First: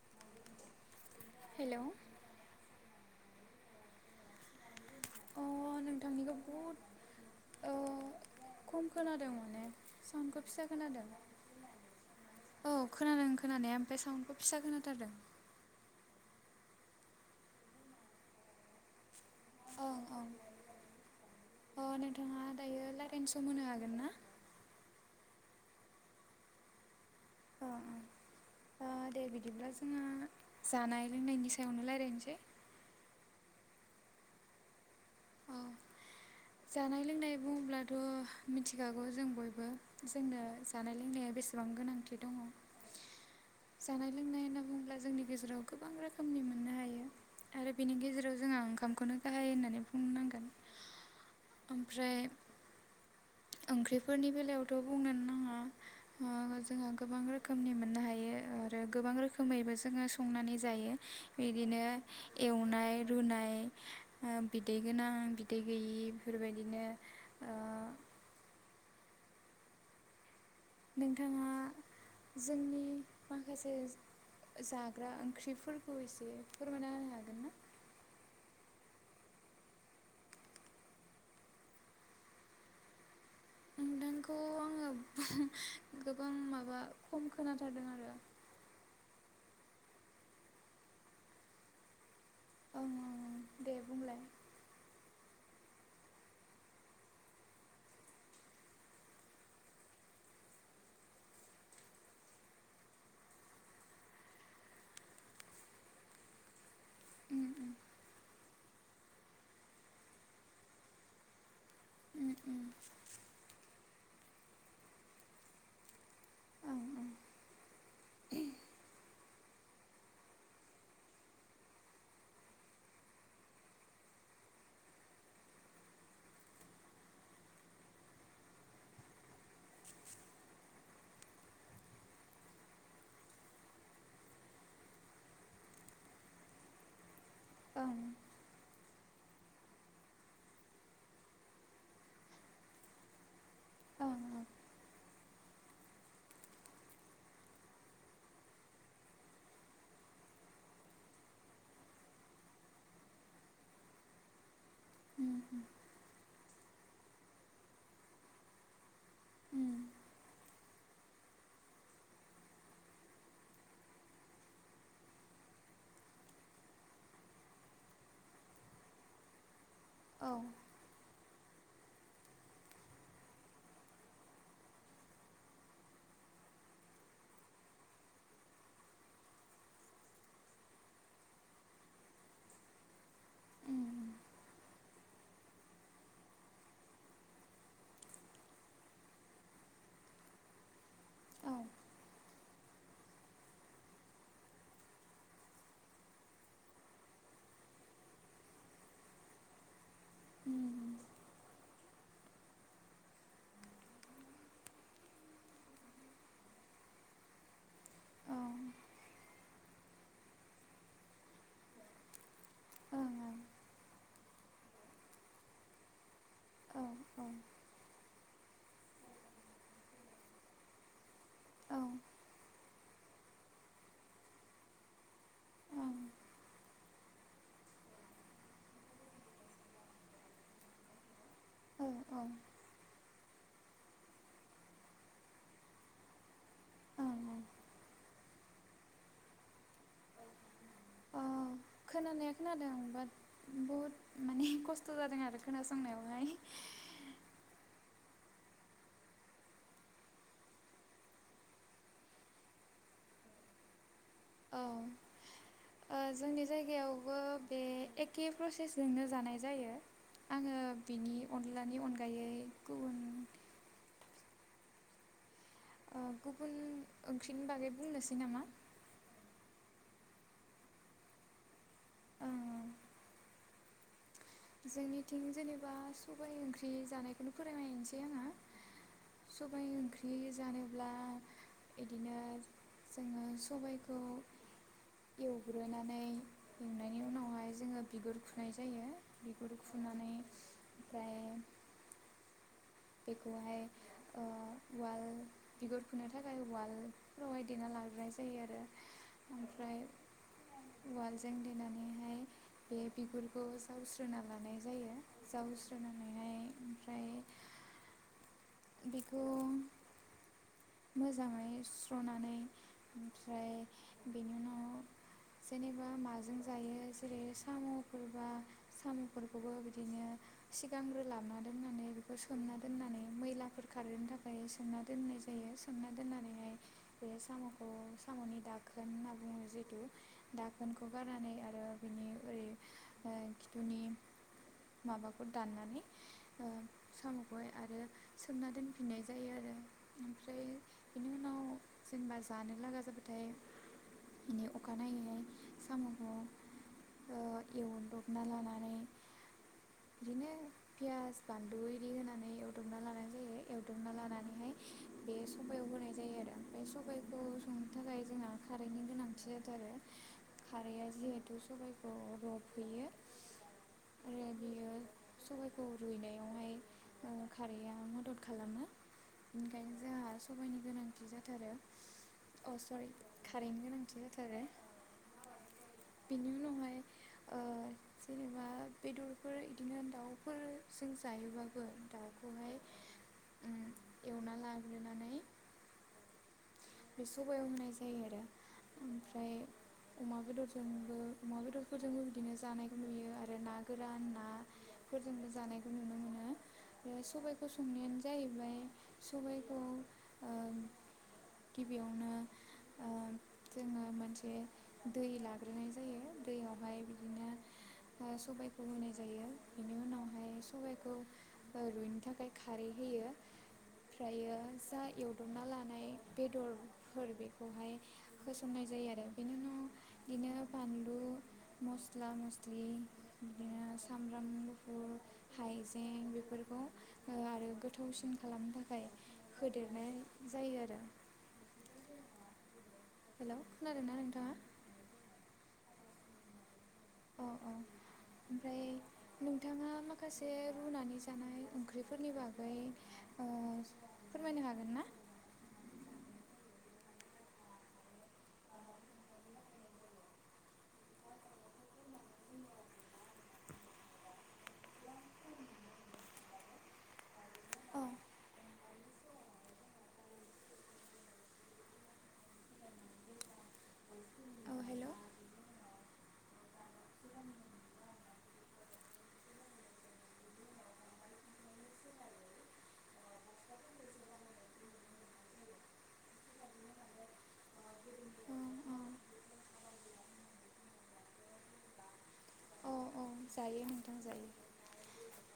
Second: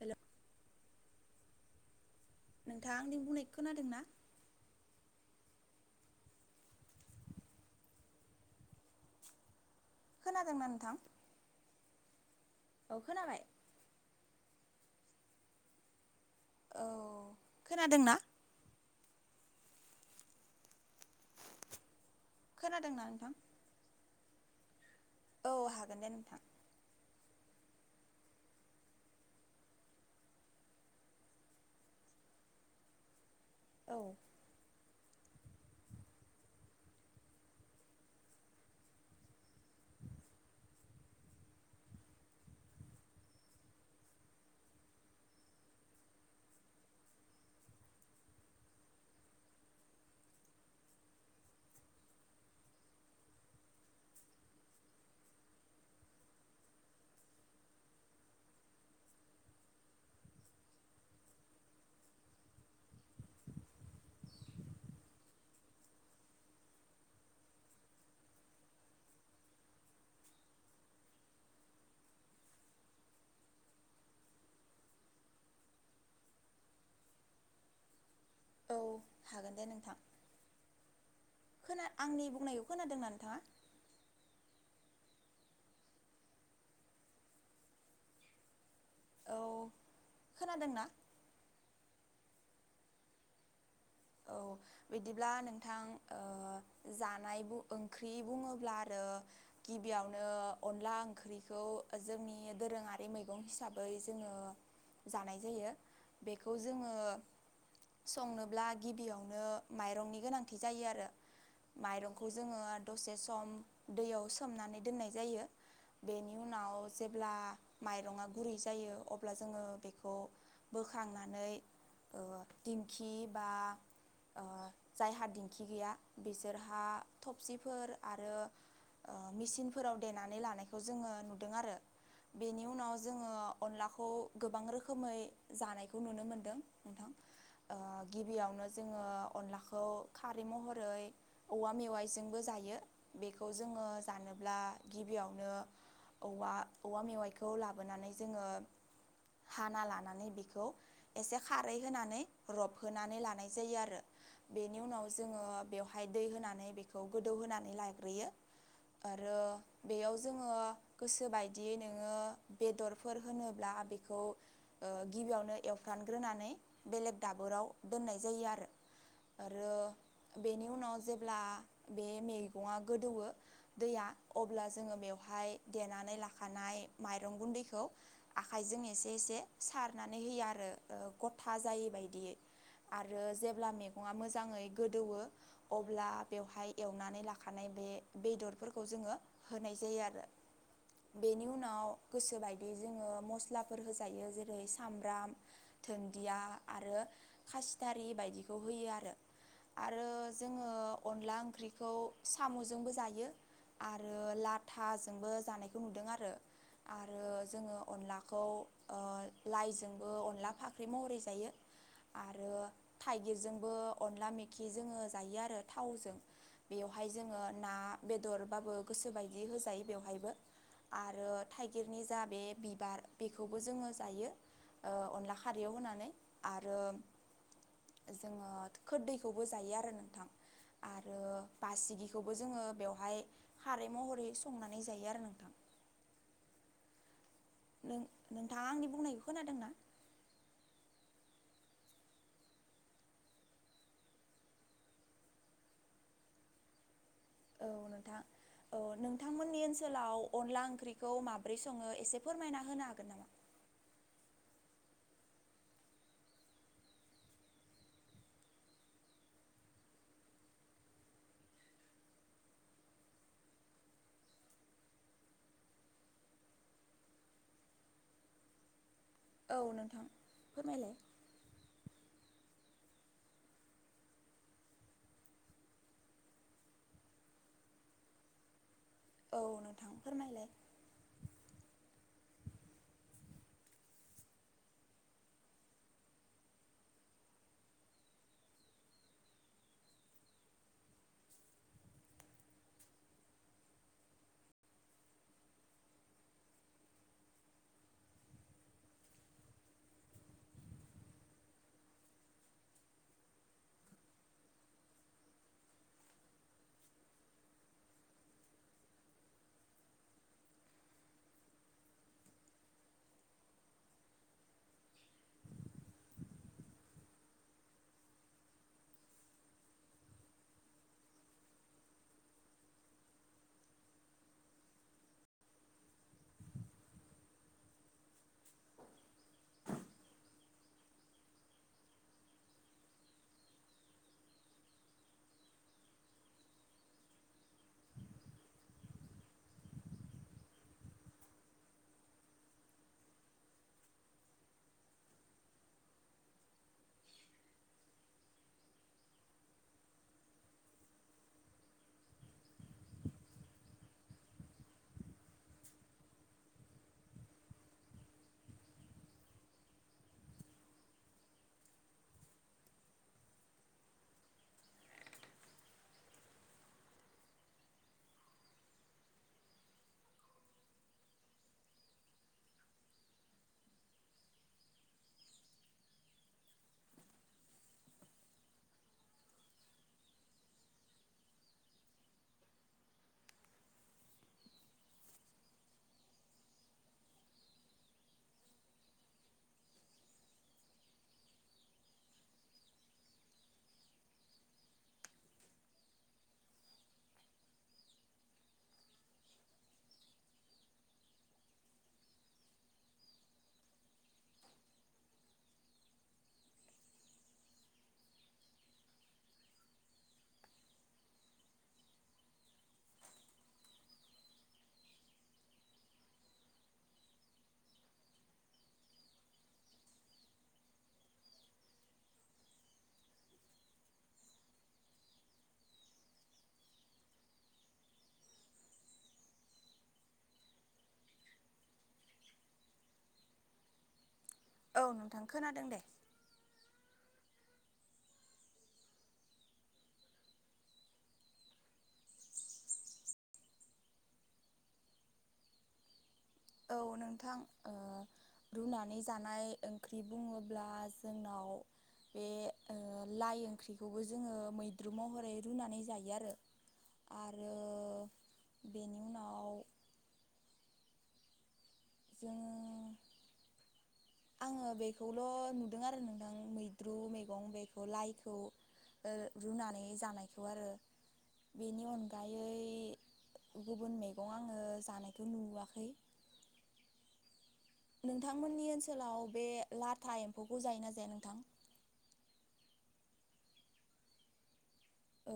Hello hello नोंथाङा आंनि बुंनाय खोनादों ना अ नोंथांनिखौ बहुद ओ खम खोनादों माने सउनखौ फिसा खोनादोंना नोंथां? खोनादों औ खोनादों खोनानाया ओमफाय साउनखौ फिसा खोनाथारदों औ खोनादोंना ओं-ओं ओ नोंथा थांङा दायो खोनादोंना नोंथां? रायलायनो सम होनो हागोन ना औ हागोन दे नोंथां अह-अह-अह दे बिदिब्ला जोंहा जानाय लोंनायनि सायावनो रायलायनोसै औ औ जानाय लोंनाय बुंब्लाथ' मिथिखागौ जों बयबो जोंनो जानाय लोंनाया बेसेबां गोनांथि दङ जानाय लोंनाय होनना बुङोब्ला जोंनि गेजेराव गोबां रोखोमनि मोननो हायो आरो बेनि गेजेराव जोंहा ओंखामखौनो गाहाय होननानै बु बुंनांगोन ओमफ्राय ओंख्रिफोरनि बेलायावथ' बुंनोनो नाङा जोंहा गोबां रोखोमनि मोननो हायो आरो गोबां रोखोमैबो जोङो संनानै जायो बिदिनो एवनाय रुनाय बिदै गोनां बिदै गैयि बेफोरबायदिनो ओ नोंथाङा जोंनि माखासे जाग्रा ओंख्रिफोरखौ एसे फोरमायना होनो हागोन ना औ हागोन दे नोंथां खोना आंनि बुंनायखौ खोनादोंना नोंथाङा दांखौ आङो गोबां माबा खम खोनाथारदों आरो औ खोनादोंना ओं दे बुंलाय औ बिदिब्ला नोंथां ओ जानाय ओंख्रि बुङोब्ला आरो गिबियावनो अनला ओंख्रिखौ जोंनि दोरोङारि मैगं हिसाबै जोङो जानाय जायो बेखौ जोंङो उम उम संनो ब्ला गिबियावनो माइरंनि गोनांथि जायो आरो माइरंखौ जोङो उम दसे सम दैयाव सोमनानै दोननाय जायो बेनि उनाव उम जेब्ला माइरंङा गुरै जायो अब्ला जोङो बेखौ बोखांनानै ओ दिंखि बा ओ जायहा दिंखि गैया बिसोरहा थबसिफोर आरो मेचिनफोराव देनानै लानायखौ जोङो नुदों आरो बेनि उनाव जोङो अनलाखौ गोबां रोखोमै जानायखौ नुनो मोनदों नोंथां ओ ओं ओं गिबियावनो जोङो अनलाखौ खारै महरै औवा मेवाइजोंबो जायो बेखो खौ जोंङो ओं जानोब्ला गिबियावनो औवा-औवा मेवाइखौ लाबोनानै जोङो हाना लानानै बेखौ एसे खारै होनानै रबहोनानै लानाय जायो आरो बेनि उनाव ओं उम जोङो बेवहाय दै होनानै बे बेखौ गोदौ होनानै लाग्रोयो आरो उम बेयाव जोङो गोसो बायदियै नोङो बेदरफोर होनोब्ला बेखौ ओ गिबियावनो एवफ्रानग्रोनानै बेलेग दाबोराव दोननाय जायो आरो आरो बेनि उनाव जे ब्ला बे मैगंआ गोदौवयो दैया अब्ला जोङो बेवहाय देनानै लाखानाय माइरं गुन्दैखौ आखाइजों एसे-एसे सारनानै होयो आरो गथा जायै बायदियै आरो जेब्ला मैगङा उम मोजाङै गोदौवो अब्ला बेवहाय एवनानै लाखानाय बे बेदरफोरखौ जोङो होनाय जायो आरो बेनि औ उनाव गोसोबाय जोङो मस्लाफोर होजायो जेरै सामब्राम दुन्दिया आरो खासिदारि बायदिखौ होयो आरो। आरो उम उम औ उम जोङो उम अनला ओंख्रिखौ साम'जोंबो जायो आरो लाथाजोंबो जानायखौ नुदों आरो आरो जोङो अनलाखौ ओ लाइजोंबो अनला फाख्रि महरै जायो। आरो थाइगिरजोंबो अनला मेखि जोङो जायो आरो थावजों औ ओं औ ओं बेवहाय जोङो ना बेदर। बाबो गोसोबायदि होजायो बेवहायबो आरो आरो थाइगिरनि जा बे बा बेखौबो जोङो जायो ओ अनला खारैयाव होनानै औ आरो जोङो खोदैखौबो जायो आरो नोंथां आरो औ ओं बासिगिखौबो जोङो बेवहाय खारै महरै संनानै जायो आरो नोंथां। ओं नों नोंथाङा आंनि बुंनायखौ खोनादोंना? ओं खोनानाया खोनादों आं बाट बहुद माने खस्थ' जादों आरो खोनासंनायावहाय। औ नोंथां औ नोंथांमोननि ओनसोलाव अनला ओंख्रिखौ माब्रै सङो एसे फोरमायना होनो हागोन नामा? औ औ जोंनि जायगायावबो बे एखे प्रसेसजोंनो जानाय जायो आङो बिनि अनलानि अनगायै गुबुन। औ गुबुन ओंख्रिनि बागै बुंनोसै नामा। औ नोंथां फोरमायलाय? ओ जोंनिथिं जेनेबा सबायाइ ओंख्रि जानायखौनो फोरोंनायनोसै आङो। औ सबाय नोंथां ओंख्रि फोरमायलाय जानोब्ला बिदिनो जोङो सबायखौ एवग्रोनानै एवनायनि उनावहाय जोङो बिगुर खुनाय जायो। बेखौ फुनानै ओमफ्राय। बेखौहाय ओ उआल बिगुर फुनो थाखाय उआलफ्रावहाय देना लाग्राय जायो आरो ओमफ्राय उालजों देनानैहाय बे बिगुरखौ जावस्रोना लानाय जायो जावस्रोनानैहाय ओमफ्राय बिगु मोजाङै स्र'नानै ओमफ्राय बेनि उनाव जेनेबा माजों जायो जेरै साम'फोरबा साम'फोरखौबो बिदिनो सिगांग्रोलाबोनना दोननानै बेखौ सोमना दोननानै मैलाफोर खारहोनो थाखाय सोमना दोननाय जायो। सोमना दोननानैहाय बे साम'खौ साम'नि दाखोन होनना बुङो जिहेथु दाखोनखौ गारनानै आरो बिनि ओरै खिथुनि माबाखौ दाननानै ओ साम'खौहाय आरो सोमना दोनफिननाय जायो आरो। ओमफ्राय बेनि उनाव जेनेबा जानो लागा जाबाथाय बिनि अखानायनायैै साम'खौ ओ एवदबना लानानै बिदिनो पियास बानलु इदि होनानै एवदबना लानाय जायो एवदबना लानानैहाय बे सबयाव होनाय जायो आरो ओमफ्राय सबाइखौ संनो थाखाय जोंना खारैनि गोनांथि जादों आरो खारैआ जिहेथु सबायाइखौ रबहैयो आरो बियो सबायखौ रुइनायावहाय ओ खारैआ मदद खालामो। बेनिखायनो जोंहा सबाइनि गोनांथि जाथारो अ सरि खारैनि गोनांथि जाथारो बेनि उनावहाय ओ जेनेबा बेदरफोर बिदिनो दाउफोरजों जायोबाबो दाउखौहाय एवना लाग्रोनानै बे सबयाव होनाय जायो आरो ओमफ्राय अमा बेदरजोंबो अमा बेदरफोरजोंबो बिदिनो जानायखौ नुयो आरो ना गोरान नाफोरजोंबो जानायखौ नुनो मोनो सबायाइखौ संनायानो जाहैबाय सबायखौ ओ गिबियावनो ओ जोङो मोनसे दै लाग्रोनाय जायो दैयावहाय बिदिनो सबायखौ होनाय जायो बेनि उनावहाय सबायाइखौ रुइनो थाखाय खारै होयो ओमफ्रायो जा एवदबना लानाय बेदरफोर बेखौहाय होसननाय जायो आरो बेनि उनाव बिदिनो बानलु मस्ला मस्लि बिदिनो सामब्राम गुफुर हाइजें बेफोरखौ आरो गोथावसिन खालामनो थाखाय होदेरनाय जायो आरो। हेल' खोनादोंना नोंथाङा? औ नोंथां खोनादों दे। अ औ ओमफ्राय नोंथाङा माखासे रुनानै जानाय ओंख्रिफोरनि बागै ओ फोरमायनो हागोन ना? औ नोंथां ओ रुनानै जानाय ओंख्रि बुङोब्ला जोंनाव बे लाइ ओंख्रिखौबो जोङो मैद्रु महरै रुनानै जायो आरो आरो औ बेनि उनाव। जोङो औ आङो हेलौ बेखौल' नुदों आरो नोंथां मैद्रु मैगं बेखौ ओ लाइखौ रुनानै जानायखौ आरो बेनि अनगायै गुबुन मैगं आङो जानायखौ नुवाखै। औ नोंथांमोननि औ ओनसोलाव बे लाथा एम्फौखौ जायोना जाया नोंथां? औ औ जायो नोंथां जायो। औ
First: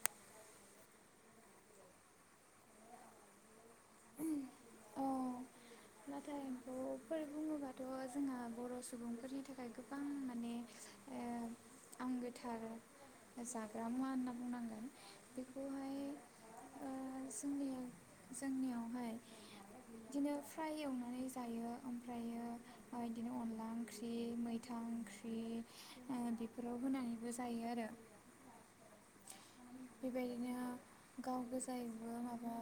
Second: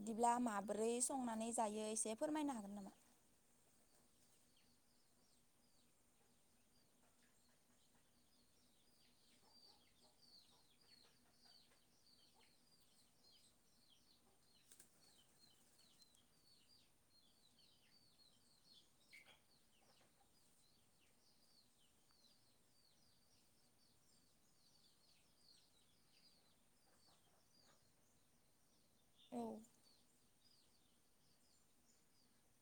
बिदिब्ला माबोरै संनानै जायो एसे फोरमायनो हागोन नामा? औ लाथा एम्फौफोर बुङोबाथ' जोंहा बर' सुबुंफोरनि थाखाय गोबां माने ओ आंगोथार जाग्रा मुवा होनना बुंनांगोन बेखौहाय ओ जोंनि जोंनियावहाय बिदिनो फ्राय एवनानै जायो ओमफ्रायो ओ बिदिनो अनला ओंख्रि मैथा ओंख्रि ओ- बेफोराव होनानैबो जायो आरो। बेबाय दिनो गाव गोजायबो माबा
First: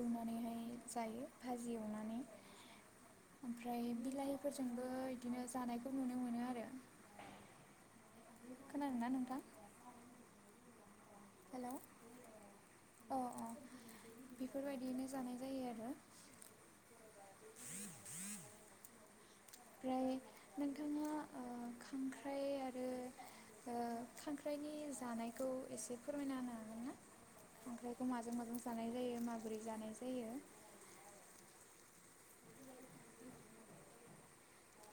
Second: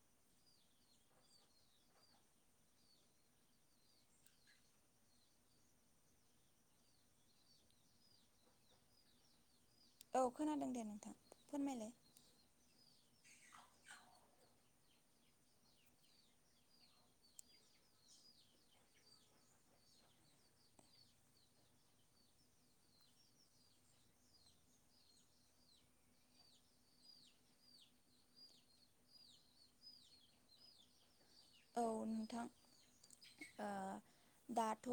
एवनानैहाय जायो भाजि एवनानै। ओमफ्राय बिलाहिफोरजोंबो बिदिनो जानायखौ नुनो मोनो आरो। खोनादों ना नोंथां? औ खोनादों दे नोंथां। हेलौ फोरमायलाय। अ अ बेफोरबायदियैनो जानाय जायो आरो। ओमफ्राय नोंथाङा ओ- खांख्राइ आरो ओ- खांख्राइनि जानायखौ एसे फोरमायना होनो हागोना? खांख्राइखौ माजों माजों जानाय जायो माबोरै जानाय जायो? औ नोंथां ओ-दाथ'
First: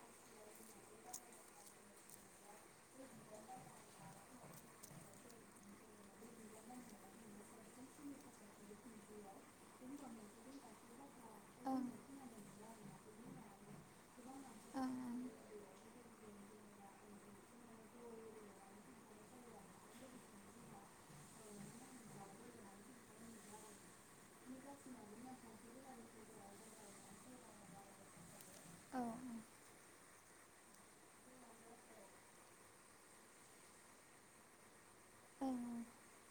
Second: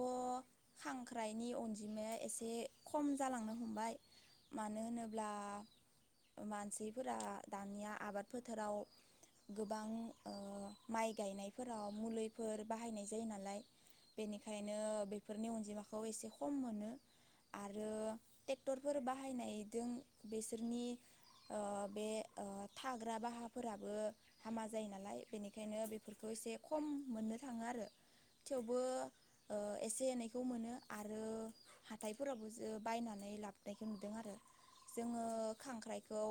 खांख्राइनि अनजिमाया एसे खम जालांनो हमबाय मानो होनोब्ला मानसिफोरा दानिया आबाद फोथाराव गोबां ओ- माइ गायनाय। ओं फोराव मुलिफोर बाहायनाय जायो नालाय बेनिखायनो ओं बेफोरनि अनजिमाखौ एसे खम मोनो आरो ट्रेक्टरफोर बाहायनायजों बेसोरनि ओ- बे ओ-थाग्रा बाहाफोराबो हामा जायो नालाय बेनिखायनो बेफोरखौ। एसे खम मोननो थाङो आरो। थेवबो ओं ओ- एसे एनै। खौ मोनो आरो हाथायफोरावो जो बायनानै लाबोनायखौ नुदों आरो। जोङो औ ओं खांख्राइखौ।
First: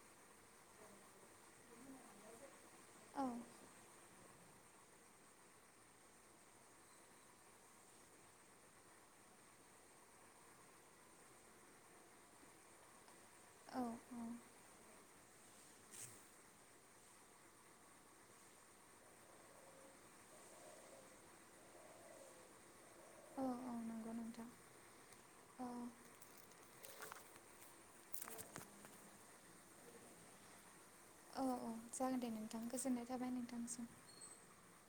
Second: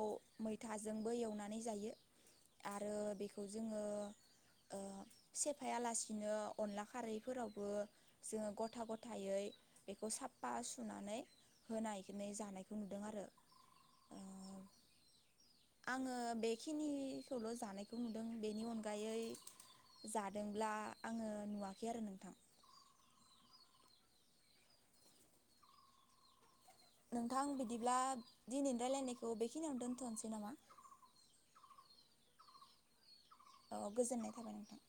मैथाजोंबो एवनानै जायो। आरो ओं औ बेखौ जोङो। ओ-सेफायालासिनो अनला खारैफोरावबो जोङो गथा गथायै बेखौ साफा सुनानै होनायै जानायखौ नुदों आरो। औ औ ओ आङो बेखिनिखौल' जानायखौ नुदों बेनि अनगायै जादोंब्ला आङो नुवाखै आरो नोंथां। औ औ नंगौ नों नोंथां बिदिब्ला दिनै रायलायनायखौ बेखिनियावनो दोन्थ'नोसै नामा? औ औ जागोन दे नोंथां गोजोननाय। थाबाय औ गोजोननाय थाबाय नोंथां।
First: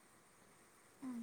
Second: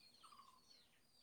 उम